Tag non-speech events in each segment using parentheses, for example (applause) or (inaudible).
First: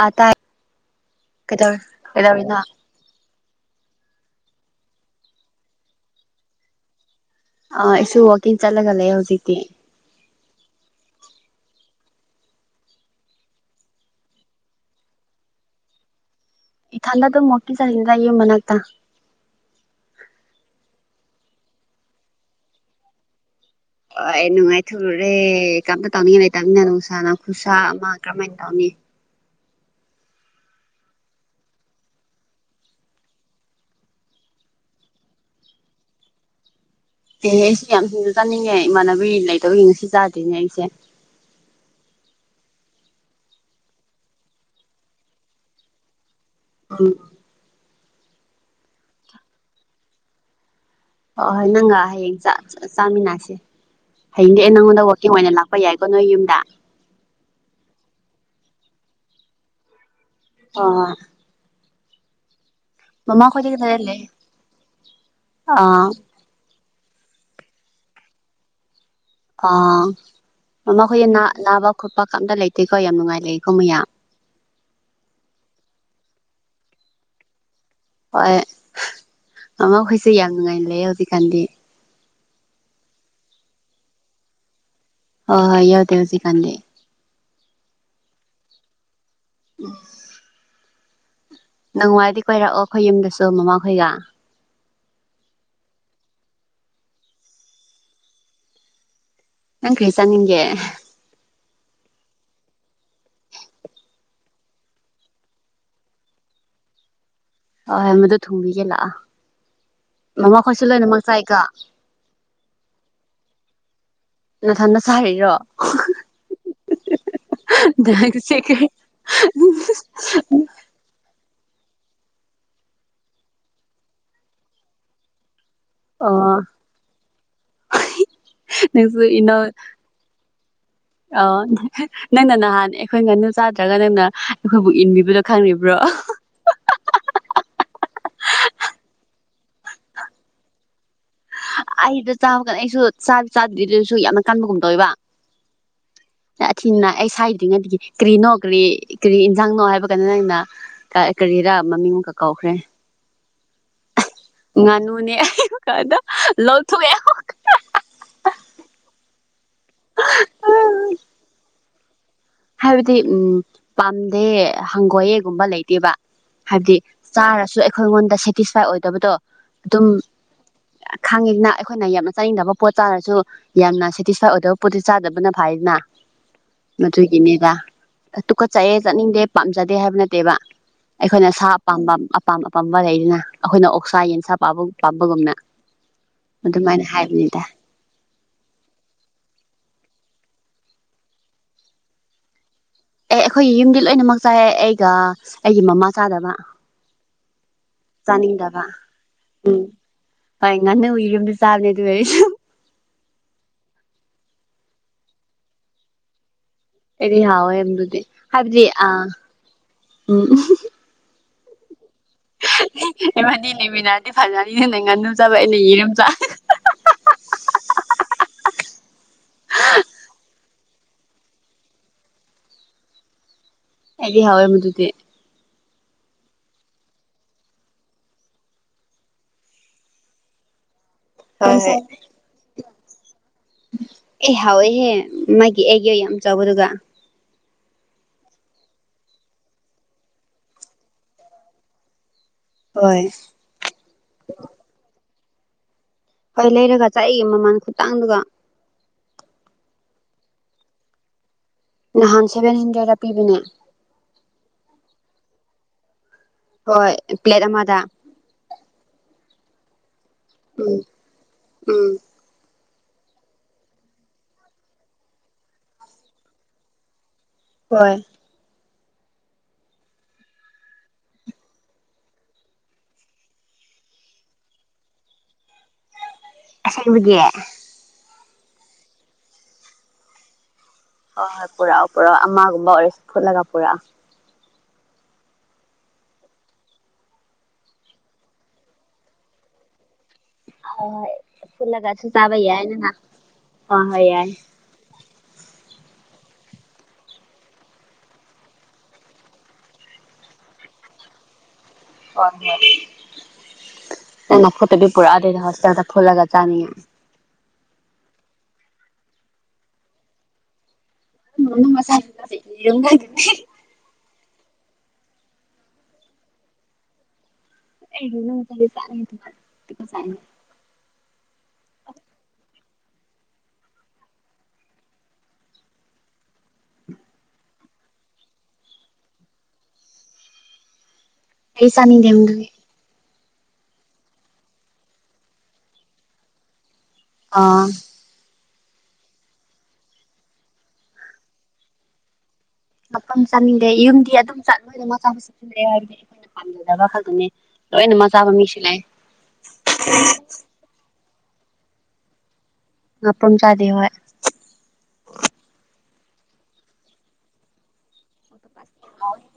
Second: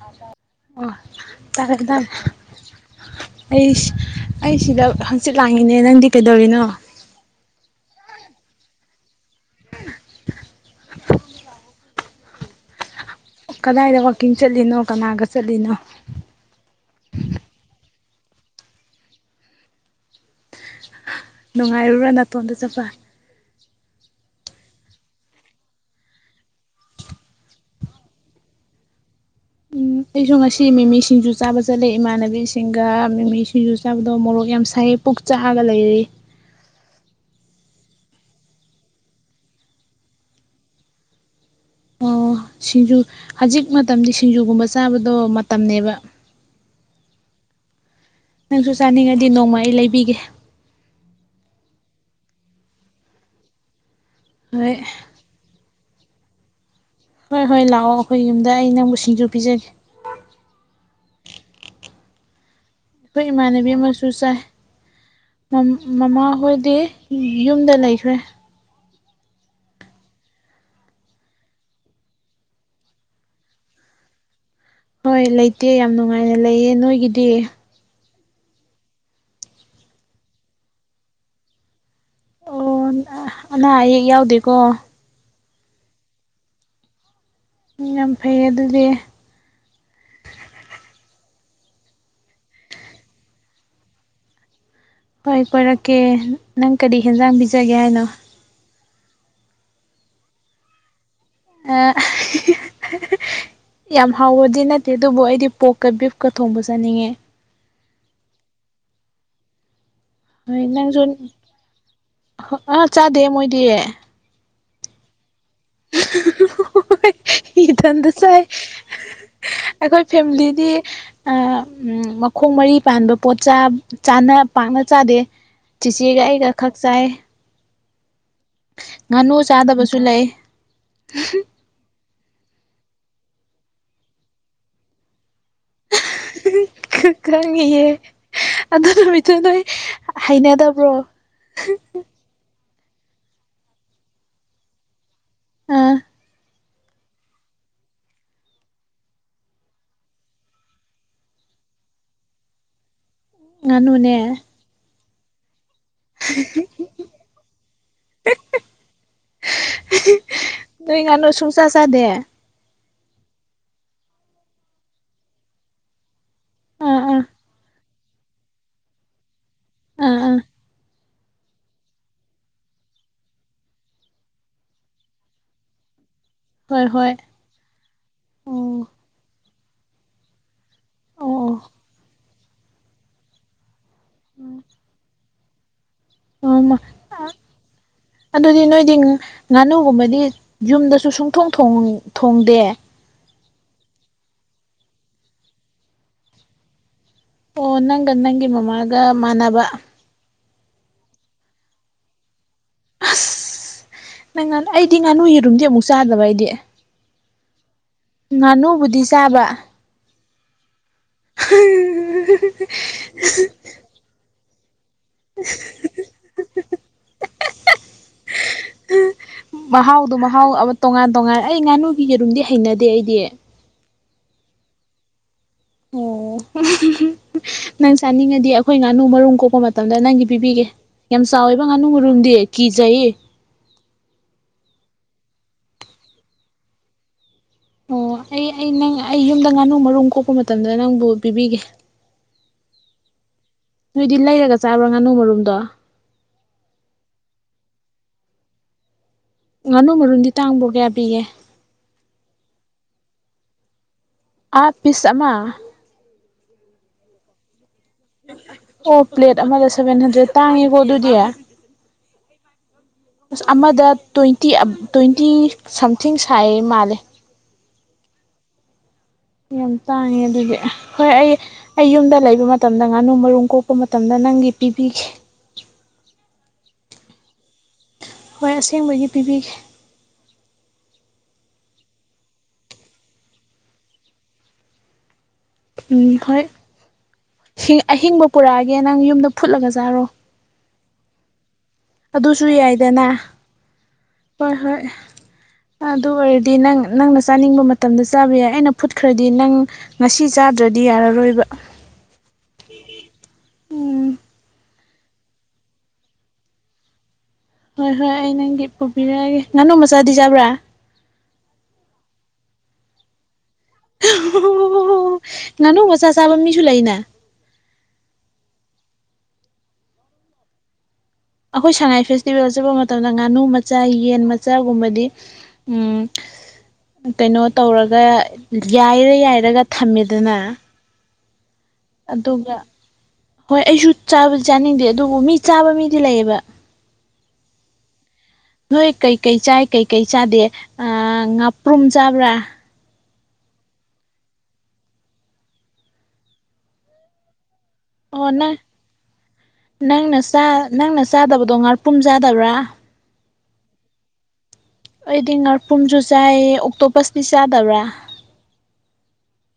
ꯑꯥ ꯇꯥꯏ ꯑꯣ ꯇꯥ ꯀꯩꯗꯧ (unintelligible) ꯀꯩꯗꯧꯔꯤꯅꯣ ꯑꯩꯁ ꯑꯩ ꯁꯤꯗ ꯍꯪꯆꯤꯠ ꯂꯥꯡꯉꯤꯅꯦ ꯅꯪꯗꯤ ꯀꯩꯗꯧꯔꯤꯅꯣ ꯑ ꯑꯩꯁꯨ ꯋꯥꯛꯀꯤꯡ ꯆꯠꯂꯒ ꯂꯩ ꯍꯧꯖꯤꯛꯇꯤ (inaudible) ꯀꯗꯥꯏꯗ ꯋꯥꯛꯀꯤꯡ ꯆꯠꯂꯤꯅꯣ ꯀꯅꯥꯒ ꯆꯠꯂꯤꯅꯣ ꯏꯊꯟꯗ ꯗꯨꯝ ꯋꯥꯀꯤ ꯆꯜꯂꯤꯅꯤꯗ ꯌꯨꯝ ꯃꯅꯥꯛꯇ ꯅꯨꯡꯉꯥꯏꯔꯨꯔꯥ ꯅꯥꯇꯣꯟꯗ ꯆꯠꯄ ꯑꯣ ꯑꯩ ꯅꯨꯡꯉꯥꯏꯊꯨꯔꯨꯔꯦ ꯀꯝꯇ ꯇꯧꯅꯤꯡꯉ ꯂꯩꯇꯕꯃꯤꯅ ꯅꯨꯡꯁꯥꯅ ꯈꯨꯠꯁꯥ ꯑꯃ ꯀꯔꯝꯍꯥꯏꯅ ꯇꯧꯅꯤ ꯎꯝ ꯑꯩꯁꯨ ꯉꯁꯤ ꯃꯤꯃꯤ ꯁꯤꯡꯖꯨ ꯆꯥꯕ ꯆꯠꯂꯦ ꯏꯃꯥꯟꯅꯕꯤꯁꯤꯡꯒ ꯃꯤꯃꯤ ꯁꯤꯡꯖꯨ ꯆꯥꯕꯗꯣ ꯃꯣꯔꯣꯛ ꯌꯥꯝ ꯁꯥꯏ ꯄꯨꯛ ꯆꯥꯑꯒ ꯂꯩꯔꯦ ꯏꯅꯦ ꯑꯩꯁꯦ ꯌꯥꯝ ꯁꯤꯡꯖꯨ ꯆꯥꯅꯤꯡꯉꯦ ꯏꯃꯥꯟꯅꯕꯤ ꯂꯩꯇꯕꯒꯤ ꯉꯁꯤ ꯆꯥꯗ꯭ꯔꯤꯅꯦ ꯑꯩꯁꯦ ꯑꯣ ꯁꯤꯡꯖꯨ ꯍꯧꯖꯤꯛ ꯃꯇꯝꯗꯤ ꯁꯤꯡꯖꯨꯒꯨꯝꯕ ꯆꯥꯕꯗꯣ ꯃꯇꯝꯅꯦꯕ ꯎꯝ ꯅꯪꯁꯨ ꯆꯥꯅꯤꯡꯉꯗꯤ ꯅꯣꯡꯃ ꯑꯩ ꯂꯩꯕꯤꯒꯦ ꯑꯣꯍꯣꯏ ꯅꯪꯒ ꯍꯌꯦꯡ ꯆꯥ ꯆꯥꯃꯤꯟꯅꯁꯦ ꯍꯌꯦꯡꯗꯤ ꯑꯩ ꯍꯣꯏ ꯅꯪꯉꯣꯟꯗ ꯋꯥꯛ (unintelligible) ꯑꯣꯏꯅ ꯂꯥꯛꯄ ꯌꯥꯏꯀꯣ ꯅꯣꯏ ꯌꯨꯝꯗ ꯍꯣꯏ ꯍꯣꯏ ꯂꯥꯛꯑꯣ ꯑꯩꯈꯣꯏ ꯌꯨꯝꯗ ꯑꯩ ꯅꯪꯕꯨ ꯁꯤꯡꯖꯨ ꯄꯤꯖ (unintelligible) ꯑꯥꯍ ꯑꯩꯈꯣꯏ ꯃꯃꯥ ꯈꯣꯏꯗꯤ ꯏꯃꯥꯟꯅꯕꯤ ꯀꯗꯥꯏ ꯑꯃꯁꯨ ꯂꯩ ꯆꯥꯏ ꯃ ꯑꯥ ꯃꯃꯥꯍꯣꯏꯗꯤ ꯌꯨꯝꯗ ꯂꯩꯈ꯭ꯔꯦ ꯑ ꯃꯃꯥꯈꯣꯏꯅ ꯅꯥ ꯅꯥꯕ ꯈꯣꯠꯄ ꯀꯝꯇ ꯂꯩꯇꯦꯀꯣ ꯌꯥꯝ ꯅꯨꯡꯉꯥꯏ ꯂꯩꯀꯣ ꯃꯌꯥ ꯍꯣꯏ ꯂꯩꯇꯦ ꯌꯥꯝ ꯅꯨꯡꯉꯥꯏꯅ ꯂꯩꯌꯦ ꯅꯣꯏꯒꯤꯗꯤ ꯍꯣꯏ ꯃꯃꯥꯈꯣꯏꯁꯦ ꯌꯥꯝ ꯅꯨꯡꯉꯥꯏꯅ ꯂꯩꯌ‌ꯦ ꯍꯧꯖꯤꯛꯀꯥꯟꯗꯤ ꯑꯣ ꯑ ꯑꯅꯥ ꯑꯌꯦꯛ ꯌꯥꯎꯗꯦꯀꯣ ꯍ‌ꯣ ꯍꯣꯏ ꯌꯥꯎꯗꯦ ꯍꯧꯖꯤꯛꯀꯥꯟꯗꯤ ꯎꯝ ꯌꯥꯝ ꯐꯩ ꯑꯗꯨꯗꯤ ꯎꯝ ꯅ‌ꯣꯡꯋꯥꯏꯗꯤ ꯀꯣꯏꯔꯑꯣ ꯑꯩꯈꯣꯏ ꯌꯨꯝꯗꯁꯨ ꯃꯃꯥꯈꯣꯏꯒ ꯍꯣꯏ ꯀꯣꯏꯔꯛꯀꯦ ꯅꯪ ꯀꯔꯤ ꯍꯦꯟꯖꯥꯡ ꯄꯤꯖꯒꯦ ꯍꯥꯏꯅꯣ ꯅꯪ ꯀ꯭ꯔꯤ ꯆꯥꯅꯤꯡꯒ‌ꯦ ꯑꯦ ꯌꯥꯝ ꯍꯥꯎꯕꯗꯤ ꯅꯠꯇꯦ ꯑꯗꯨꯕꯨ ꯑꯩꯗꯤ ꯄꯣꯛꯀ ꯕꯤꯐꯀ ꯊꯣꯡꯕ ꯆꯠꯅꯤꯡꯉꯦ ꯍ‌ꯣꯍ‌ꯣꯏ ꯃꯗꯨ ꯊꯣꯡꯕꯤꯒꯦ ꯂꯥꯑꯣ ꯍꯣꯏ ꯅꯪꯁꯨ ꯆꯥꯏꯀꯣ ꯑꯥ ꯆꯥꯗꯦ ꯃꯣꯏꯗꯤ ꯅꯥꯊꯟꯗ ꯆꯥꯔꯤꯔꯣ ꯍ ꯏꯊꯟꯗ ꯆꯥꯏ ꯅꯪꯁꯦ ꯀꯔꯤ ꯑꯩꯈꯣꯏ ꯐꯦꯃꯤꯂꯤꯗꯤ ꯑ ꯎꯝ ꯃꯈꯣꯡ ꯃꯔꯤ ꯄꯥꯟꯕ ꯄꯣꯠ ꯆꯥ ꯆꯥꯅ ꯄꯥꯛꯅ ꯆꯥꯗꯦ ꯆꯤꯆꯦꯒ ꯑꯣ ꯑꯩꯒ ꯈꯛ ꯆꯥꯏ ꯅꯪꯁꯨ ꯉꯥꯅꯨ ꯏꯟꯅꯧ ꯆꯥꯗꯕꯁꯨ ꯂꯩ ꯑꯣ ꯅꯪꯅ ꯅꯍꯥꯟ ꯑꯩꯈꯣꯏ ꯉꯥꯅꯨ ꯆꯥꯗ꯭ꯔꯒ ꯅꯪꯅ ꯑꯩꯈꯣꯏꯕꯨ ꯏꯟꯕꯤꯕꯗꯣ ꯈꯪꯔꯤꯕ꯭ꯔꯣ ꯈꯪ ꯈꯪꯉꯤꯍꯦ ꯑꯗꯨ ꯅꯨꯃꯤꯠꯇ‌ꯣ ꯅꯣꯏ ꯍꯩꯅꯗꯕ꯭ꯔꯣ ꯑꯩꯗ‌ꯣ ꯆꯥꯕꯀꯟ ꯑꯩꯁꯨ ꯆꯥꯗꯤ ꯆꯥꯗ꯭ꯔꯤ ꯗꯨꯏꯁꯨ ꯌꯥꯝꯅ ꯀꯟꯕꯒꯨꯝ ꯇꯧꯋ‌ꯦꯕ ꯑꯥ ꯑꯊꯤꯅ ꯑꯩ ꯁꯥꯏꯗ꯭ꯔꯤꯉꯩꯗꯒꯤ ꯀꯔꯤꯅꯣ ꯀꯔꯤ ꯀꯔꯤ ꯏꯟꯖꯥꯡꯅꯣ ꯍꯥꯏꯕ ꯀꯟꯗ ꯅ‌ꯣꯏꯅ ꯀ ꯀꯔꯤꯔꯥ ꯃꯃꯤꯡ ꯃꯨꯛꯀ ꯀꯥꯎꯈ꯭ꯔꯦ ꯉꯅꯨꯅꯦ ꯉꯅꯨꯅꯦ (unintelligible) (inaudible) ꯅꯣꯏ ꯉꯅꯨ ꯁꯨꯡꯆꯥ ꯆꯥꯗꯦ ꯍꯥꯏꯕꯗꯤ ꯎꯝ ꯄꯥꯝꯗꯦ ꯍꯪꯒꯣꯏꯌꯦꯒꯨꯝꯕ ꯂꯩꯇꯦꯕ ꯍꯥꯏꯕꯗꯤ ꯑꯥ ꯑꯥ ꯆꯥꯔꯁꯨ ꯑꯩꯈꯣꯏꯉꯣꯟꯗ ꯁꯦꯇꯤꯁꯐꯥꯏ ꯑꯣꯏꯗꯕꯗꯣ ꯑꯗꯨꯝ ꯑꯥ ꯑꯥ ꯑ ꯈꯪꯉꯤꯗꯅ ꯑꯩꯈꯣꯏꯅ ꯌꯥꯝꯅ ꯆꯥꯅꯤꯡꯗꯕ ꯄꯣꯠ ꯆꯥꯔꯁꯨ ꯌꯥꯝꯅ ꯁꯦꯇꯤꯁꯐꯥꯏ ꯑꯣꯏꯗꯕ ꯄꯣꯠꯇꯤ ꯆꯥꯗꯕꯅ ꯐꯥꯏꯗꯅ ꯍꯣꯏ ꯍꯣꯏ (unintelligible) ꯅꯤꯒ ꯑ ꯇꯨꯀꯠ ꯑꯣ ꯆꯩꯑꯦ ꯆꯠꯅꯤꯡꯗꯦ ꯄꯥꯝꯖꯗꯦ ꯍꯥꯏꯕ ꯅꯠꯇꯦꯕ ꯑꯩꯈꯣꯏꯅ ꯑꯣ ꯁꯥ ꯑꯄꯥꯝꯕ ꯑꯄꯥꯝ ꯑꯄꯥꯝꯕ ꯂꯩꯗꯅ ꯑꯈꯣꯏꯅ ꯑꯣ ꯑꯣꯛꯁꯥ ꯌꯦꯟꯁꯥ ꯄꯥꯕ ꯆꯥꯕꯒꯨꯝꯅ ꯑꯣ ꯑꯗꯨꯃꯥꯏꯅ ꯑꯣ ꯍꯥꯏꯕꯅꯤꯗꯥ ꯑꯗꯨꯗꯤ ꯅꯣꯏꯗꯤ ꯉꯥꯅꯨꯒꯨꯝꯕꯗꯤ ꯌꯨꯝꯗꯁꯨ ꯁꯨꯡꯊꯣꯡ ꯊ‌ꯣꯡ ꯊꯣꯡꯗꯦ ꯑꯦ ꯑꯩꯈꯣꯏꯒꯤ ꯌꯨꯝꯗꯤ ꯂꯣꯏꯅꯃꯛ ꯆꯥꯏ ꯑꯩꯒ ꯑꯩꯒꯤ ꯃꯃꯥ ꯆꯥꯗꯕ ꯑꯣ ꯅꯪꯒ ꯅꯪꯒꯤ ꯆꯥꯅꯤꯡꯗꯕ ꯃꯃꯥꯒ ꯃꯥꯟꯅꯕ ꯍꯣꯢ ꯉꯟꯅꯨꯒꯤ ꯑꯦꯌꯨꯝꯗꯤ ꯆꯥꯕꯅꯦ ꯑꯗꯨ ꯑꯣꯢꯔꯁꯨ ꯑꯁ ꯅꯪ ꯉꯥꯅꯨ ꯑꯩꯗꯤ ꯉꯥꯅꯨ ꯌꯦꯔꯨꯝꯗꯤ ꯑꯃꯨꯛ ꯆꯥꯗꯕ ꯑꯩꯗꯤ ꯑꯩꯗꯤ ꯍꯥꯎꯋꯦ ꯑꯗꯨꯗꯤ ꯍꯥꯏꯕꯗꯤ ꯉꯥꯅꯨꯕꯨꯗꯤ ꯑ ꯆꯥꯕ ꯎꯝ ꯎ (unintelligible) ꯏꯕꯥꯅꯣ ꯂꯩꯃꯤꯟꯅꯔꯗꯤ ꯐꯖꯅꯤꯅꯦ ꯅꯪꯅ ꯉꯥꯅꯨ ꯆꯕꯥ ꯑꯩꯅ ꯑꯦꯔꯨꯝ ꯆꯕꯥ ꯃꯍꯥꯎꯗꯣ ꯃꯍꯥꯎ ꯑꯃ ꯇꯣꯉꯥꯟ ꯇꯣꯉꯥꯟ ꯑꯩ ꯉꯥꯅꯨꯒꯤ ꯌꯦꯔꯨꯝꯗꯤ ꯍꯩꯅꯗꯦ ꯑꯩꯗꯤ ꯑꯩꯗꯤ ꯍꯧꯋꯦ ꯃꯗꯨꯗꯤ ꯑꯣ ꯅꯪ ꯆꯥꯅꯤꯡꯉꯗꯤ ꯑꯩꯈꯣꯏ ꯉꯥꯅꯨ ꯃꯔꯨꯝ ꯀꯣꯛꯄ ꯃꯇꯝꯗ ꯅꯪꯒꯤ ꯄꯤꯕꯤꯒꯦ ꯌꯥꯝ ꯆꯥꯎꯋꯦꯕ ꯍꯣꯏ ꯉꯥꯅꯨ ꯍꯣꯏ ꯃꯔꯨꯝꯗꯤ ꯀꯤꯖꯩ ꯑꯦ ꯍꯥꯎꯋꯦꯍꯦ ꯃꯥꯒꯤ ꯑꯦꯛꯇꯣ ꯌꯥꯝ ꯆꯥꯎꯕꯗꯨꯒ ꯑꯣ ꯑꯩ ꯑꯩ ꯅꯪ ꯑꯩ ꯌꯨꯝꯗ ꯉꯥꯅꯨ ꯃꯔꯨꯝ ꯀꯣꯛꯄ ꯃꯇꯝꯗ ꯅꯪꯕꯨ ꯄꯤꯕꯤꯒꯦ ꯍꯣꯏ ꯅꯣꯏꯗꯤ ꯂꯩꯔꯒ ꯆꯥꯕ꯭ꯔꯣ ꯉꯥꯅꯨ ꯃꯔꯨꯝꯗꯣ ꯍꯣꯏ ꯂꯩꯔꯒ ꯆꯥꯢꯌꯦ ꯃꯃꯜ ꯈꯨꯇꯥꯡꯗꯨꯒ ꯉꯥꯅꯨ ꯃꯔꯨꯝꯗꯤ ꯇꯥꯡꯕ꯭ꯔꯣ ꯀꯌꯥ ꯄꯤꯒꯦ ꯅꯍꯥꯟ ꯁꯚꯦꯟ ꯍꯟꯗ꯭ꯔꯦꯗꯇ ꯄꯤꯕꯅꯦ ꯑꯥ ꯄꯤꯁ ꯑꯃ ꯍꯣꯏ ꯄ꯭ꯂꯦꯠ ꯑꯃꯗ ꯑꯣ ꯄ꯭ꯂꯦꯠ ꯑꯃꯗ ꯁꯚꯦꯟ ꯍꯟꯗ꯭ꯔꯦꯠ ꯇꯥꯡꯉꯤꯀꯣ ꯑꯗꯨꯗꯤ ꯎꯝ ꯑꯁ ꯑꯃꯗ ꯇ꯭ꯋꯦꯟꯇꯤ ꯇ꯭ꯋꯦꯟꯇꯤ ꯁꯝꯊꯤꯡ ꯁꯥꯏ ꯃꯥꯜꯂꯦ ꯍꯣꯏ ꯌꯥꯝ ꯇꯥꯡꯉꯤ ꯑꯗꯨꯗꯤ ꯍꯣꯏ ꯑꯩ ꯑꯩ ꯌꯨꯝꯗ ꯂꯩꯕ ꯃꯇꯝꯗ ꯉꯥꯅꯨ ꯃꯔꯨꯝ ꯀꯣꯛꯄ ꯃꯇꯝꯗ ꯅꯪꯒꯤ ꯄꯤꯕꯤꯒꯦ ꯑꯁꯦꯡꯕꯒꯤ ꯍꯣꯏ ꯑꯁꯦꯡꯕꯒꯤ ꯄꯤꯕꯤꯒꯦ ꯍꯣꯏ ꯍꯣꯏ ꯄꯨꯔꯛꯑꯣ ꯄꯨꯔꯛꯑꯣ ꯑꯃꯒꯨꯝꯕ ꯑꯣꯏꯔꯁꯨ ꯐꯨꯠꯂꯒ ꯄꯨꯔꯛꯑꯣ ꯎꯝ ꯍꯣꯏ ꯑꯍꯤꯡꯕ ꯄꯨꯔꯛꯑꯒꯦ ꯅꯪ ꯌꯨꯝꯗ ꯐꯨꯠꯂꯒ ꯆꯥꯔꯣ ꯍꯣꯏ ꯍꯣꯏ ꯐꯨꯜꯂꯒꯁꯨ ꯆꯥꯕ ꯌꯥꯏꯗꯅ ꯍꯣ ꯍꯣꯏ ꯌꯥꯏ ꯑꯗꯨ ꯑꯣꯏꯔꯗꯤ ꯅꯪ ꯅꯪꯅ ꯆꯥꯅꯤꯡꯕ ꯃꯇꯝꯗ ꯆꯥꯕ ꯌꯥꯏ ꯑꯩꯅ ꯐꯨꯠꯈ꯭ꯔꯗꯤ ꯅꯪ ꯉꯁꯤ ꯆꯥꯗ꯭ꯔꯗꯤ ꯌꯥꯔꯔꯣꯏꯕ ꯍꯣꯢ ꯍꯣꯏ ꯎꯝ ꯅꯪꯅ ꯐꯨꯠꯇꯕꯤ ꯄꯨꯔꯛꯑꯗꯤ ꯑꯩꯅ ꯍꯣꯢꯇꯦꯜꯗ ꯐꯨꯜꯂꯒ ꯆꯥꯅꯤꯡꯉꯦ ꯍꯣꯏ ꯍꯣꯏ ꯑꯩ ꯅꯪꯒꯤ ꯄꯨꯕꯤꯔꯛꯑꯒꯦ ꯉꯥꯅꯨ ꯃꯆꯥꯗꯤ ꯆꯥꯕ꯭ꯔꯥ ꯉꯥꯅꯨ ꯃꯆꯥꯗꯤ ꯆꯥꯗꯦ ꯌꯦꯔꯨꯝꯈꯥꯛꯇꯅꯦ ꯑꯣ ꯑꯣ ꯑꯣ ꯉꯥꯅꯨ ꯃꯆꯥ ꯆꯕꯥ ꯃꯥꯁꯨ ꯂꯩꯅꯦ ꯑꯩꯅ ꯉꯥꯅꯨꯗꯤ (unintelligible) (unintelligible) ꯑꯩꯈꯣꯏ ꯁꯉꯥꯏ ꯐꯦꯁꯇꯤꯚꯦꯜ ꯆꯠꯄ ꯃꯇꯝꯗ ꯉꯥꯅꯨ ꯃꯆꯥ ꯌꯦꯟ ꯃꯆꯥꯒꯨꯝꯕꯗꯤ ꯎꯝ ꯀꯩꯅꯣ ꯇꯧꯔꯒ ꯌꯥꯏꯔ ꯌꯥꯏꯔꯒ ꯊꯝꯃꯦꯗꯅ ꯑꯩ ꯆꯥꯅꯤꯡꯗꯦ ꯑꯗꯨꯒ ꯑꯗꯨꯒꯤ ꯍꯣꯏ ꯑꯩꯁꯨ ꯆꯥꯕꯗꯤ ꯆꯥꯅꯤꯡꯗꯦ ꯑꯗꯨꯕꯨ ꯃꯤ ꯆꯥꯕ ꯃꯤꯗꯤ ꯂꯩꯌꯦꯕ ꯑꯥ ꯅꯣꯏ ꯀꯩꯀꯩ ꯆꯥꯏ ꯀꯩꯀꯩ ꯆꯥꯗꯦ ꯉꯥꯄ꯭ꯔꯨꯝ ꯆꯥꯕ꯭ꯔꯥ ꯉꯥꯄ꯭ꯔꯨꯝ ꯆꯥꯅꯤꯡꯗꯦ ꯌꯨꯝꯗꯤ ꯑꯗꯨꯝ (unintelligible) (unintelligible) ꯄꯝꯖꯕ ꯈꯥꯛꯇꯅꯦ ꯂꯣꯏꯅ ꯑꯣ ꯃꯥ ꯆꯥꯥꯕ ꯅꯪ ꯃꯤꯁꯨ ꯂꯩ ꯅꯪꯅ ꯅꯪꯅ ꯆꯥꯗꯕꯗꯣ ꯉꯥꯔꯄꯨꯝ ꯆꯥꯗꯕ꯭ꯔꯥ ꯉꯥꯄ꯭ꯨꯔꯨꯝ ꯆꯥꯗꯦ ꯍꯣꯏ ꯑꯩꯗꯤ ꯉꯥꯔꯄꯨꯝꯁꯨ ꯆꯥꯏꯌꯦ ꯑꯣꯛꯇꯣ ꯄꯁꯇꯤ ꯆꯥꯗꯕ꯭ꯔꯥ (unintelligible)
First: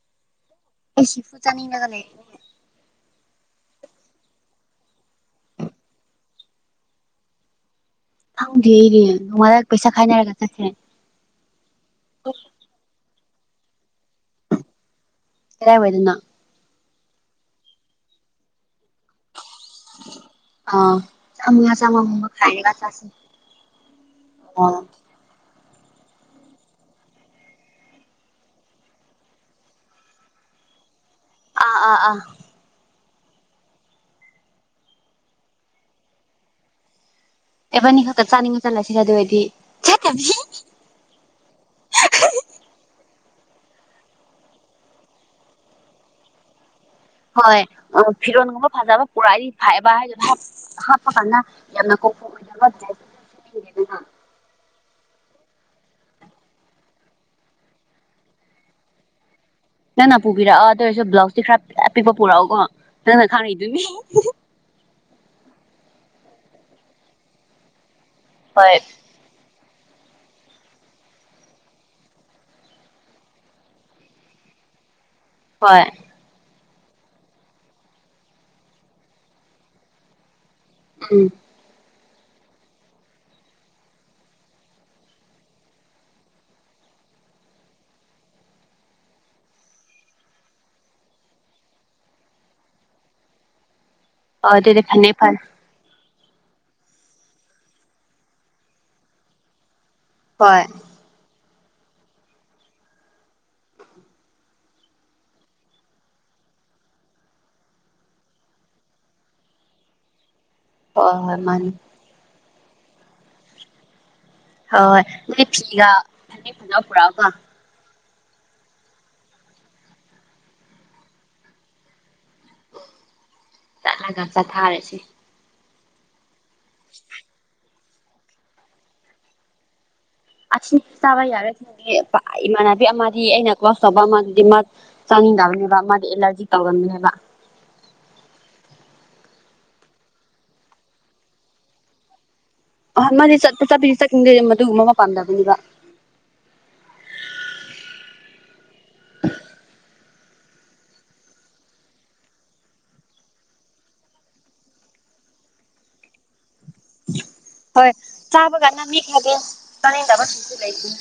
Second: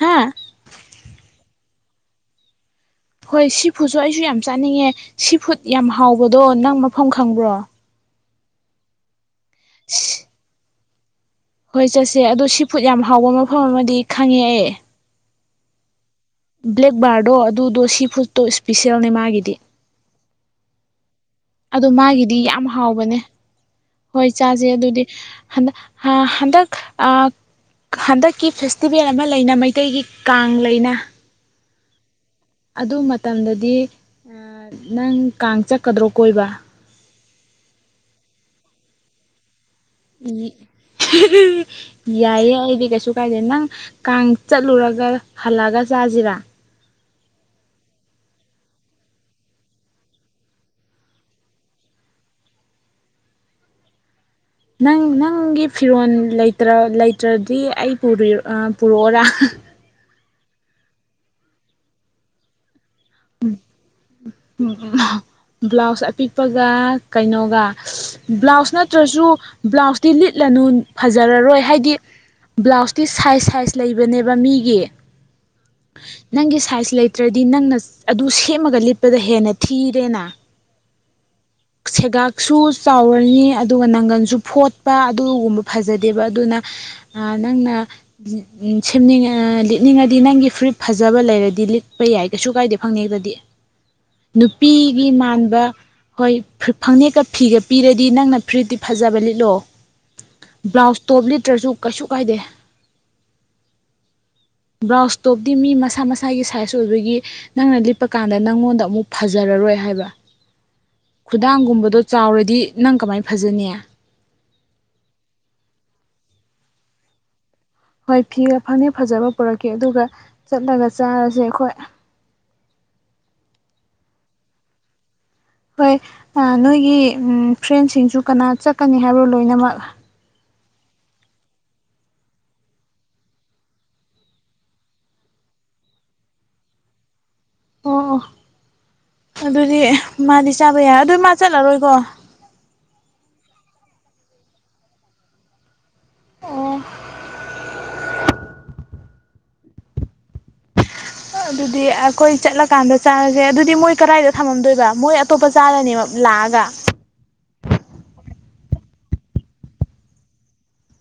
ꯍꯥ ꯑꯩ ꯁꯤꯐꯨꯠ ꯆꯥꯅꯤꯡꯉꯒ ꯂꯩꯔꯤꯅꯦ ꯍꯣꯏ ꯁꯤ ꯐꯨꯠꯁꯨ ꯑꯩꯁꯨ ꯌꯥꯝ ꯆꯥꯅꯤꯡꯉꯦ ꯁꯤ ꯐꯨꯠ ꯌꯥꯝ ꯍꯥꯎꯕꯗꯣ ꯅꯪ ꯃꯐꯝ ꯈꯪꯕ꯭ꯔꯣ ꯈꯪꯗꯦ ꯑꯩꯗꯤ ꯅꯣꯡꯉꯥꯜꯂꯒ ꯄꯩꯁꯥ ꯈꯥꯏꯅꯔꯒ ꯆꯠꯁꯦ ꯍꯣꯏ ꯆꯠꯁꯦ ꯑꯗꯣ ꯁꯤ ꯐꯨꯠ ꯌꯥꯝ ꯍꯥꯎꯕ ꯃꯐꯝ ꯑꯃꯗꯤ ꯈꯪꯉꯦ ꯑꯩ ꯀꯔꯥꯏꯋꯥꯏꯗꯅꯣ ꯕ꯭ꯂꯦꯛꯕꯥꯔꯗꯣ ꯑꯗꯨꯗꯣ ꯁꯤ ꯐꯨꯗꯠꯇꯣ ꯏꯁꯄꯤꯁꯦꯜꯅꯦ ꯃꯥꯒꯤꯗꯤ ꯑꯥ ꯆꯥꯝꯃꯉꯥ ꯑꯗꯣ ꯆꯥꯝꯃꯒꯨꯝꯕ ꯃꯥꯒꯤꯗꯤ ꯌꯥꯝ ꯈꯥꯏꯔꯒ ꯆꯥꯁꯦ ꯍꯥꯎꯕꯅꯦ ꯍꯣꯏ ꯆꯥꯖꯦ ꯑꯥ ꯑꯗꯨꯗꯤ ꯍꯟꯗꯥ ꯍꯥ ꯍꯟꯗꯛ ꯑꯥ ꯍꯟꯗꯛꯀꯤ ꯐꯦꯁꯇꯤꯚꯦꯜ ꯑꯃ ꯂꯩꯅ ꯃꯩꯇꯩꯒꯤ ꯀꯥꯡ ꯂꯩꯅ ꯑꯥ ꯑꯥ ꯑꯥ ꯑꯗꯨ ꯃꯇꯝꯗꯗꯤ ꯑꯥ ꯅꯪ ꯀꯥꯡ ꯆꯠꯀꯥꯗ꯭ꯔꯣ ꯀꯣꯏꯕ ꯑꯦꯕꯅꯤ ꯈꯛꯇꯥ ꯆꯥꯅꯤꯡꯉꯥ ꯆꯠꯂꯁꯤ ꯑꯗꯨ ꯑꯣꯏꯗꯤ ꯆꯠꯇꯕꯤ ꯎꯝ ꯌꯥꯏꯌꯦ ꯑꯩꯗꯤ ꯀꯩꯁꯨ ꯀꯥꯏꯗꯦ ꯅꯪ ꯀꯥꯡ ꯆꯠꯂꯨꯔꯒ ꯍꯜꯂꯛꯒ ꯆꯥꯖꯤꯔꯥ ꯍꯣꯏ ꯑꯥ ꯐꯤꯔꯣꯟꯒꯨꯝꯕ ꯐꯖꯥꯕ ꯄꯨꯔꯥꯗꯤ ꯐꯥꯏꯕ ꯍꯥꯏ (unintelligible) ꯍꯥꯞꯄ ꯀꯥꯟꯅ ꯌꯥꯝꯅ ꯀꯣꯝꯐꯣ ꯑꯣꯏꯗꯕ (inaudible) ꯅꯪ ꯅꯪꯒꯤ ꯐꯤꯔꯣꯜ ꯂꯩꯇ꯭ꯔꯥ ꯂꯩꯇ꯭ꯔꯥꯗꯤ ꯑꯩ ꯄꯨꯔꯤ ꯑꯥ ꯄꯨꯔꯛꯑꯣꯔꯥ ꯅꯪꯅ ꯄꯨꯕꯤꯔꯛꯑꯣ ꯑꯗꯨ ꯑꯣꯏꯔꯁꯨ ꯕ꯭ꯂꯥꯎꯁꯇꯤ ꯈꯔ ꯑꯄꯤꯛꯄ ꯄꯨꯔꯛꯑꯣꯀꯣ ꯅꯪꯅ ꯈꯪꯉꯤ ꯗꯨꯅꯤ (unintelligible) ꯕ꯭ꯂꯥꯎꯁ ꯑꯄꯤꯛꯄꯒꯥ ꯀꯩꯅꯣꯒꯥ ꯕ꯭ꯂꯥꯎꯁ ꯍꯣꯏ ꯅꯠꯇ꯭ꯔꯥꯁꯨ ꯕ꯭ꯂꯥꯎꯁꯇꯤ ꯂꯤꯠꯂꯅꯨ ꯐꯖꯔꯔꯣꯏ ꯍꯥꯏꯗꯤ ꯕ꯭ꯂꯥꯎꯁꯇꯤ ꯁꯥꯏꯖ ꯁꯥꯏꯖ ꯂꯩꯕꯅꯦꯕ ꯃꯤꯒꯤ ꯍꯣꯏ ꯅꯪꯒꯤ ꯁꯥꯏꯖ ꯂꯩꯇ꯭ꯔꯥꯗꯤ ꯅꯪꯅ ꯑꯗꯨ ꯁꯦꯝꯃꯒ ꯂꯤꯠꯄꯗ ꯍꯦꯟꯅ ꯊꯤꯔꯦꯅ ꯎꯝ ꯁꯦꯒꯥꯛꯁꯨ ꯆꯥꯎꯔꯅꯤ ꯑꯗꯨꯒꯥ ꯅꯪꯒꯜꯁꯨ ꯐꯣꯠꯄ ꯑꯗꯨꯒꯨꯝꯕ ꯐꯖꯗꯦꯕ ꯑꯗꯨꯅ ꯑꯥ ꯅꯪꯅ ꯁꯦꯝꯅꯤꯡꯉꯥ ꯂꯤꯠꯅꯤꯡꯉꯗꯤ ꯅꯪꯒꯤ ꯐꯨꯔꯤꯠ ꯐꯖꯕ ꯂꯩꯔꯗꯤ ꯂꯤꯠꯄ ꯌꯥꯏ ꯀꯩꯁꯨ ꯀꯥꯏꯗꯦ ꯈꯪꯅꯩꯕꯗꯤ ꯍꯣꯏ ꯑꯗꯨꯗꯤ ꯅꯨꯄꯤꯒꯤ ꯐꯅꯦꯛ ꯐ ꯃꯥꯟꯕ ꯍꯣꯏ ꯐꯥ ꯐꯅꯦꯛꯀꯥ ꯐꯤꯒꯥ ꯄꯤꯔꯗꯤ ꯅꯪꯅ ꯐ꯭ꯔꯤꯠꯇꯤ ꯐꯖꯕ ꯂꯤꯠꯂꯣ ꯍꯣꯏ ꯕ꯭ꯂꯥꯎꯁ ꯇꯣꯞ ꯂꯤꯇ꯭ꯔꯥꯁꯨ ꯀꯩꯁꯨ ꯀꯥꯏꯗꯦ ꯕ꯭ꯔꯥꯎꯁ ꯇꯣꯞꯇꯤ ꯃꯤ ꯃꯁꯥ ꯃꯁꯥꯒꯤ ꯁꯥꯏꯖ ꯑꯣꯏꯕꯒꯤ ꯅꯪꯅ ꯂꯤꯞꯄ ꯀꯥꯟꯗ ꯅꯪꯉꯣꯟꯗ ꯑꯃꯨꯛ ꯐꯖꯔꯔꯣꯏ ꯍꯥꯏꯕ ꯍꯣꯏ ꯍꯣꯏ ꯃꯥꯅꯤ ꯈꯨꯗꯥꯡꯒꯨꯝꯕꯗꯣ ꯆꯥꯎꯔꯗꯤ ꯅꯪ ꯀꯃꯥꯏ ꯐꯖꯅꯤ ꯍꯣꯏ ꯍꯣꯏ ꯑꯗꯨꯗꯤ ꯐꯤꯒꯥ ꯐꯅꯦꯛ ꯐꯖꯥ ꯄꯨꯔꯥꯀꯣ ꯍꯣꯏ ꯐꯤꯒꯥ ꯐꯅꯦꯛ ꯐꯖꯕ ꯄꯨꯔꯛꯀꯦ ꯑꯗꯨꯒꯥ ꯆꯠꯂꯒꯥ ꯆꯥꯔꯁꯦ ꯑꯩꯈꯣꯏ ꯆꯠꯂꯒꯥ ꯆꯥꯊꯥꯔꯁꯤ ꯍꯣꯏ ꯑꯥ ꯅꯣꯏꯒꯤ ꯎꯝ ꯐ꯭ꯔꯦꯟꯁꯤꯡꯁꯨ ꯀꯅꯥ ꯆꯠꯀꯥꯅꯤ ꯍꯥꯏꯕ꯭ꯔꯣ ꯂꯣꯏꯅꯃꯛ ꯑꯁꯤ ꯆꯥꯕ ꯌꯥꯔꯣꯏ ꯁꯤꯝꯗꯤ ꯏꯃꯥꯟꯅꯕꯤ ꯑꯃꯗꯤ ꯑꯩꯅ ꯀ꯭ꯂꯣꯁ ꯇꯧꯕ ꯑꯃꯗꯨꯗꯤ ꯃꯥ ꯆꯥꯅꯤꯡꯗꯕꯅꯦꯕ ꯃꯥꯗꯤ ꯑꯦꯂꯔꯖꯤ ꯇꯧꯒꯟꯕꯅꯦꯕ ꯑꯣ ꯑꫭ ꯑꯗꯨꯗꯤ ꯃꯥꯗꯤ ꯆꯥꯕ ꯌꯥꯏ ꯑꯗꯨ ꯃꯥ ꯆꯠꯂꯔꯣꯏꯀꯣ ꯑ ꯃꯥꯗꯤ ꯆꯠꯄ ꯆꯠꯄꯤ ꯆꯠꯈꯤꯅꯤꯡꯗꯦ ꯃꯗꯨꯒꯨꯝꯕ ꯑꯃ ꯄꯥꯝꯗꯕꯅꯦꯕ ꯑꯣ ꯑꯗꯨꯗꯤ ꯑꯩꯈꯣꯏ ꯆꯠꯂꯀꯥꯟꯗ ꯆꯥꯔꯖꯦ ꯑꯗꯨꯗꯤ ꯃꯣꯏ ꯀꯔꯥꯏꯗ ꯊꯝꯃꯝꯗꯣꯏꯕ ꯃꯣꯏ ꯑꯇꯣꯞꯄ ꯆꯥꯔꯅꯦꯕ ꯂꯥꯛꯑꯒ ꯍꯣꯏ ꯆꯥꯕ ꯀꯥꯟꯅ ꯃꯤ ꯊꯥꯗꯦ ꯆꯥꯅꯤꯡꯗꯕꯁꯨ ꯂꯩꯕꯅꯦ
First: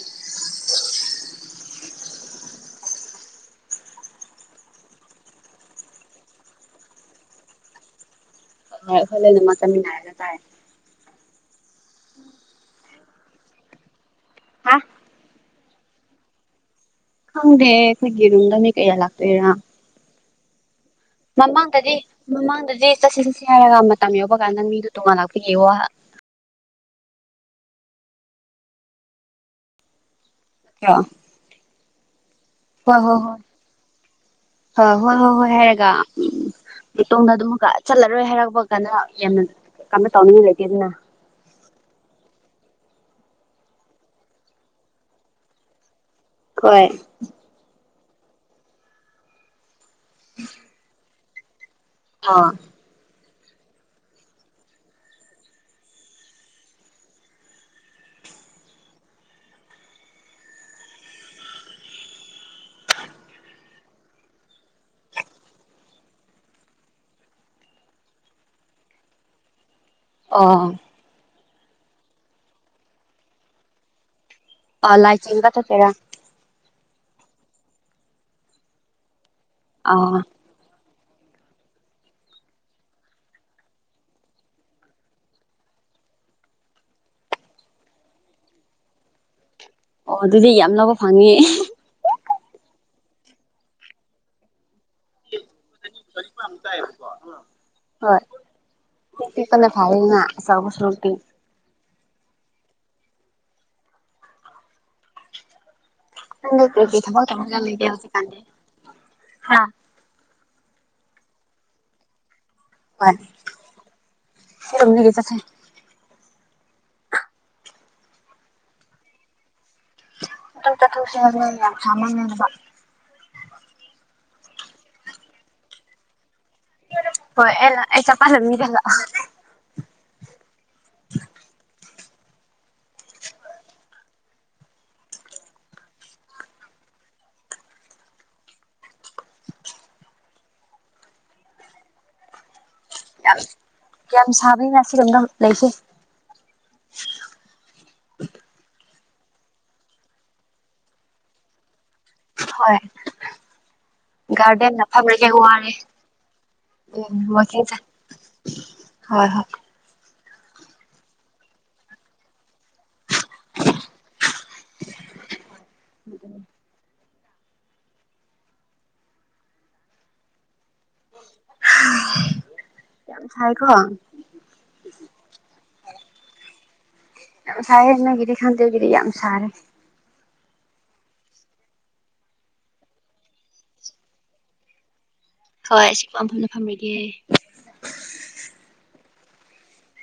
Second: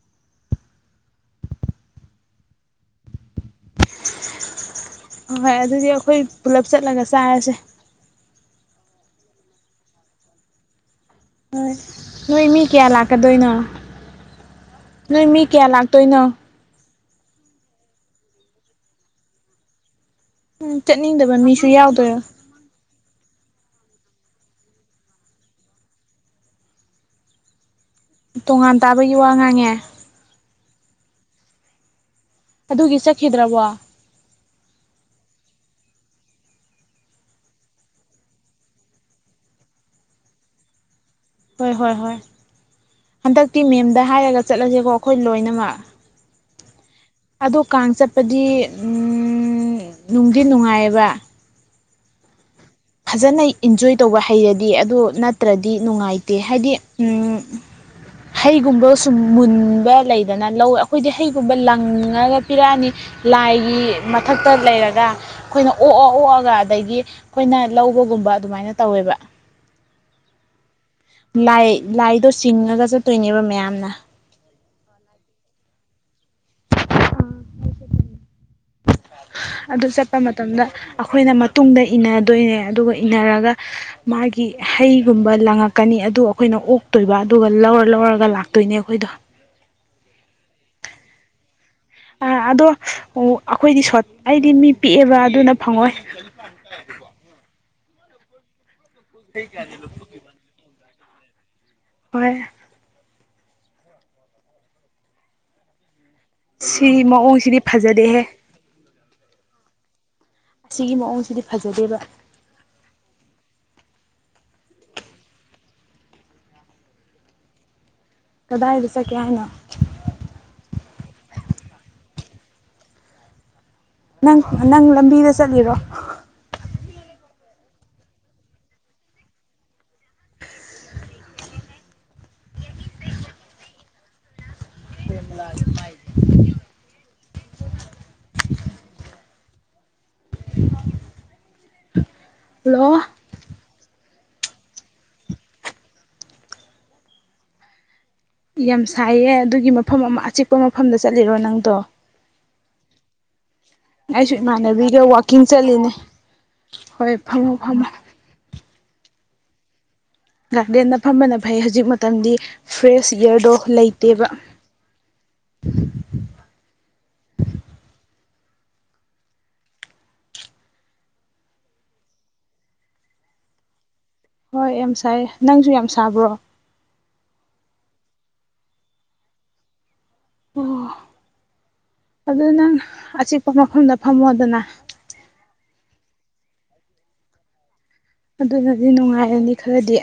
ꯍꯣꯏ ꯍꯣꯏ ꯑꯗꯨꯗꯤ ꯑꯩꯈꯣꯏ ꯄꯨꯂꯞ ꯆꯠꯂꯒ ꯆꯥꯔꯁꯦ ꯍꯣꯏ ꯍꯣꯏꯂꯣꯏꯅ ꯃꯆꯟꯅꯥꯏꯔꯒ ꯆꯥꯏ ꯍꯣꯏ ꯅꯣꯏ ꯃꯤ ꯀꯌꯥ ꯂꯥꯛꯀꯗꯣꯏꯅꯣ ꯍꯥ ꯅꯣꯏ ꯃꯤ ꯀꯌꯥ ꯂꯥꯛꯇꯣꯏꯅꯣ ꯈꯪꯗꯦ ꯑꯩꯈꯣꯏꯒꯤꯔꯨꯝꯗꯅꯤ ꯀꯌꯥ ꯂꯥꯛꯇꯣꯏꯔꯥ ꯎꯝ ꯆꯠꯅꯤꯡꯗꯕ ꯃꯤꯁꯨ ꯃꯃꯥꯡꯗꯗꯤ ꯌꯥꯎꯗꯣꯏ ꯃꯃꯥꯡꯗꯗꯤ ꯆꯠꯁꯤ ꯆꯠꯁꯤ ꯍꯥꯏꯔꯒ ꯃꯇꯝ ꯌꯧꯕ ꯀꯥꯟꯗ ꯃꯤꯗꯨ ꯇꯣꯉꯥꯟꯂꯥꯛꯄꯒꯤ ꯋꯥ ꯇꯣꯉꯥꯟ ꯇꯥꯕꯒꯤ ꯋꯥ ꯉꯥꯡꯉꯦ ꯑ ꯍꯣ ꯑꯗꯨꯒꯤ ꯍꯣ ꯍꯣꯏ ꯆꯠꯈꯤꯗ꯭ꯔꯕꯣ ꯑ ꯍꯣꯏ ꯍꯣꯏ ꯍꯣꯏ ꯍꯥꯏꯔꯒ ꯎꯝ ꯏꯇꯣꯝꯗ ꯑꯗꯨꯃꯛꯀ ꯆꯠꯂꯔꯣꯏ ꯍꯥꯏꯔꯛꯄ ꯀꯥꯟꯗ ꯌꯥꯝꯅ ꯀꯩꯅꯣ ꯇꯧꯅ ꯃꯤ ꯂꯩꯇꯦ ꯑꯗꯨꯅ ꯍꯣꯏ ꯍꯣꯏ ꯍꯣꯏ ꯍꯟꯗꯛꯇꯤ ꯃꯦꯝꯗ ꯍꯥꯏꯔꯒ ꯆꯠꯂꯖꯤꯀꯣ ꯑꯩꯈꯣꯏ ꯂꯣꯏꯅꯃꯛ ꯍꯣꯏ ꯑꯗꯨ ꯀꯥꯡ ꯆꯠꯄꯗꯤ ꯅꯨꯡꯗꯤ ꯅꯨꯡꯉꯥꯏꯌꯦꯕ ꯑ ꯐꯖꯅ ꯏꯟꯖꯣꯏ ꯇꯧꯕ ꯍꯩꯔꯗꯤ ꯑꯗꯨ ꯅꯠꯇ꯭ꯔꯗꯤ ꯅꯨꯡꯉꯥꯏꯇꯦ ꯍꯥꯏꯗꯤ ꯍꯩꯒꯨꯝꯕ ꯁꯨꯝ ꯃꯨꯟꯕ ꯂꯩꯗꯅ ꯂꯧ ꯑꯩꯈꯣꯏꯗꯤ ꯍꯩꯒꯨꯝꯕ ꯂꯪꯉꯒ ꯄꯤꯔꯛꯑꯅꯤ ꯂꯥꯏꯒꯤ ꯃꯊꯛꯇ ꯂꯩꯔꯒ ꯑꯩꯈꯣꯏꯅ ꯑꯣꯛꯑ ꯑꯣꯛꯑꯒ ꯑꯗꯒꯤ ꯑꯩꯈꯣꯏꯅ ꯂꯧꯕꯒꯨꯝꯕ ꯑꯗꯨꯃꯥꯏꯅ ꯇꯧꯋꯦꯕ ꯑ ꯂꯥꯏ ꯂꯥꯏꯗꯣ ꯆꯤꯡꯉꯒ ꯆꯠꯇꯣꯏꯅꯦꯕ ꯃꯌꯥꯝꯅ ꯑ ꯂꯥꯏꯆꯤꯡꯉꯒ ꯆꯠꯇꫭꯏꯔꯥ ꯎꯝ ꯑꯗꯨ ꯆꯠꯄ ꯑꯥ ꯃꯇꯝꯗ ꯑꯩꯈꯣꯏꯅ ꯃꯇꯨꯡꯗ ꯏꯟꯅꯗꯣꯏꯅꯦ ꯑꯗꯨꯒ ꯏꯟꯅꯔꯒ ꯃꯥꯒꯤ ꯍꯩꯒꯨꯝꯕ ꯂꯪꯉꯛꯀꯅꯤ ꯑꯗꯨ ꯑꯩꯈꯣꯏꯅ ꯑꯣꯛꯇꯣꯏꯕ ꯑꯗꯨꯒ ꯂꯧꯔ ꯂꯧꯔꯒ ꯂꯥꯛꯇꯣꯏꯅꯦ ꯑꯩꯈꯣꯏꯗꯣ ꯑꯣ ꯑꯗꯨꯗꯤ ꯌꯥꯝ ꯂꯧꯕ ꯐꯪꯅꯤ ꯑꯥ ꯑꯗꯣ ꯑꯩꯈꯣꯏꯗꯤ ꯁꯣꯠ ꯑꯩꯗꯤ ꯃꯤ ꯄꯤꯛꯑꯦꯕ ꯑꯗꯨꯅ ꯐꯪꯉꯣꯏ (inaudible) ꯆꯥꯎꯕ ꯁꯔꯨꯛꯇꯤ ꯍꯣꯏ ꯁꯤ ꯊ ꯃꯑꯣꯡꯁꯤꯗꯤ ꯐꯖꯗꯦꯍꯦ ꯀꯥꯟ (inaudible) ꯑꯁꯤꯒꯤ ꯃꯑꯣꯡꯁꯤꯗꯤ ꯐꯖꯗꯦꯕ ꯍꫭꯏ (inaudible) ꯀꯗꯥꯏꯗ ꯆꯠꯀꯦ ꯍꯥꯏꯅꯣ ꯈꯤꯇꯪ ꯆꯠꯊꫭꯛꯁꯤ ꯍꯥꯏꯕꯅꯤ ꯌꯥꯝ ꯁꯥꯃꯟꯕ ꯅꯪ ꯅꯪ ꯂꯝꯕꯤꯗ ꯆꯠꯂꯤꯔꯣ ꯍꯣꯏ ꯑꯩꯅ ꯑꯩ (unintelligible) (inaudible) (inaudible) ꯍꯜꯂꯣ ꯌꯥꯝ ꯌꯥꯝ ꯁꯥꯕꯅꯤ ꯉꯁꯤꯔꯣꯝꯗ ꯂꯩꯁꯤ ꯌꯥꯝ ꯁꯥꯏꯌꯦ ꯑꯗꯨꯒꯤ ꯃꯐꯝ ꯑꯃ ꯑꯆꯤꯛꯄ ꯃꯐꯝꯗ ꯆꯠꯂꯤꯔꯣ ꯅꯪꯗꯣ ꯍꯣꯏ ꯑꯩꯁꯨ ꯒꯥꯔꯗꯦꯟꯗ ꯐꯝ ꯏꯃꯥꯟꯅꯕꯤꯒ ꯂꯩꯕꯒꯤ ꯋꯥꯛꯀꯤꯡ ꯋꯥꯔꯦ ꯆꯠꯂꯤꯅꯦ ꯎꯝ ꯍꯣꯏ ꯐꯝꯃꯣ ꯋꯥꯀꯤꯡ ꯆꯠ ꯐꯝꯃꯣ ꯍꯣꯏ ꯍꯣꯏ ꯒꯥꯔꯗꯦꯟꯗ ꯐꯝꯕꯅ ꯐꯩ ꯍꯧꯖꯤꯛ ꯃꯇꯝꯗꯤ ꯐ꯭ꯔꯦꯁ ꯏꯌꯥꯔꯗꯣ ꯂꯩꯇꯦꯕ (inaudible) ꯌꯥꯝ ꯁꯥꯏ ꯀꯣ ꯍꯣꯏ ꯌꯥꯝ ꯁꯥꯌꯦ ꯅꯪꯁꯨ ꯌꯥꯝ ꯁꯥꯕ꯭ꯔꯣ ꯌꯥꯝ ꯁꯥꯏꯌꯦ ꯅꯪꯒꯤꯗꯤ ꯈꯪꯗꯦ ꯑꯩꯒꯤꯗꯤ ꯌꯥꯝ ꯁꯥꯥꯔꯦ ꯑꯣ ꯑꯗꯨ ꯅꯪ ꯑꯆꯤꯛꯄ ꯃꯐꯝꯗ ꯐꯝꯃꯣꯗꯅ ꯍꯣꯏ ꯑꯆꯤꯛꯄ ꯃꯐꯝꯗ ꯐꯝꯃꯤꯒꯦ ꯑꯗꯨꯅꯗꯤ ꯅꯨꯡꯉꯥꯏꯔꯅꯤ ꯈꯔꯗꯤ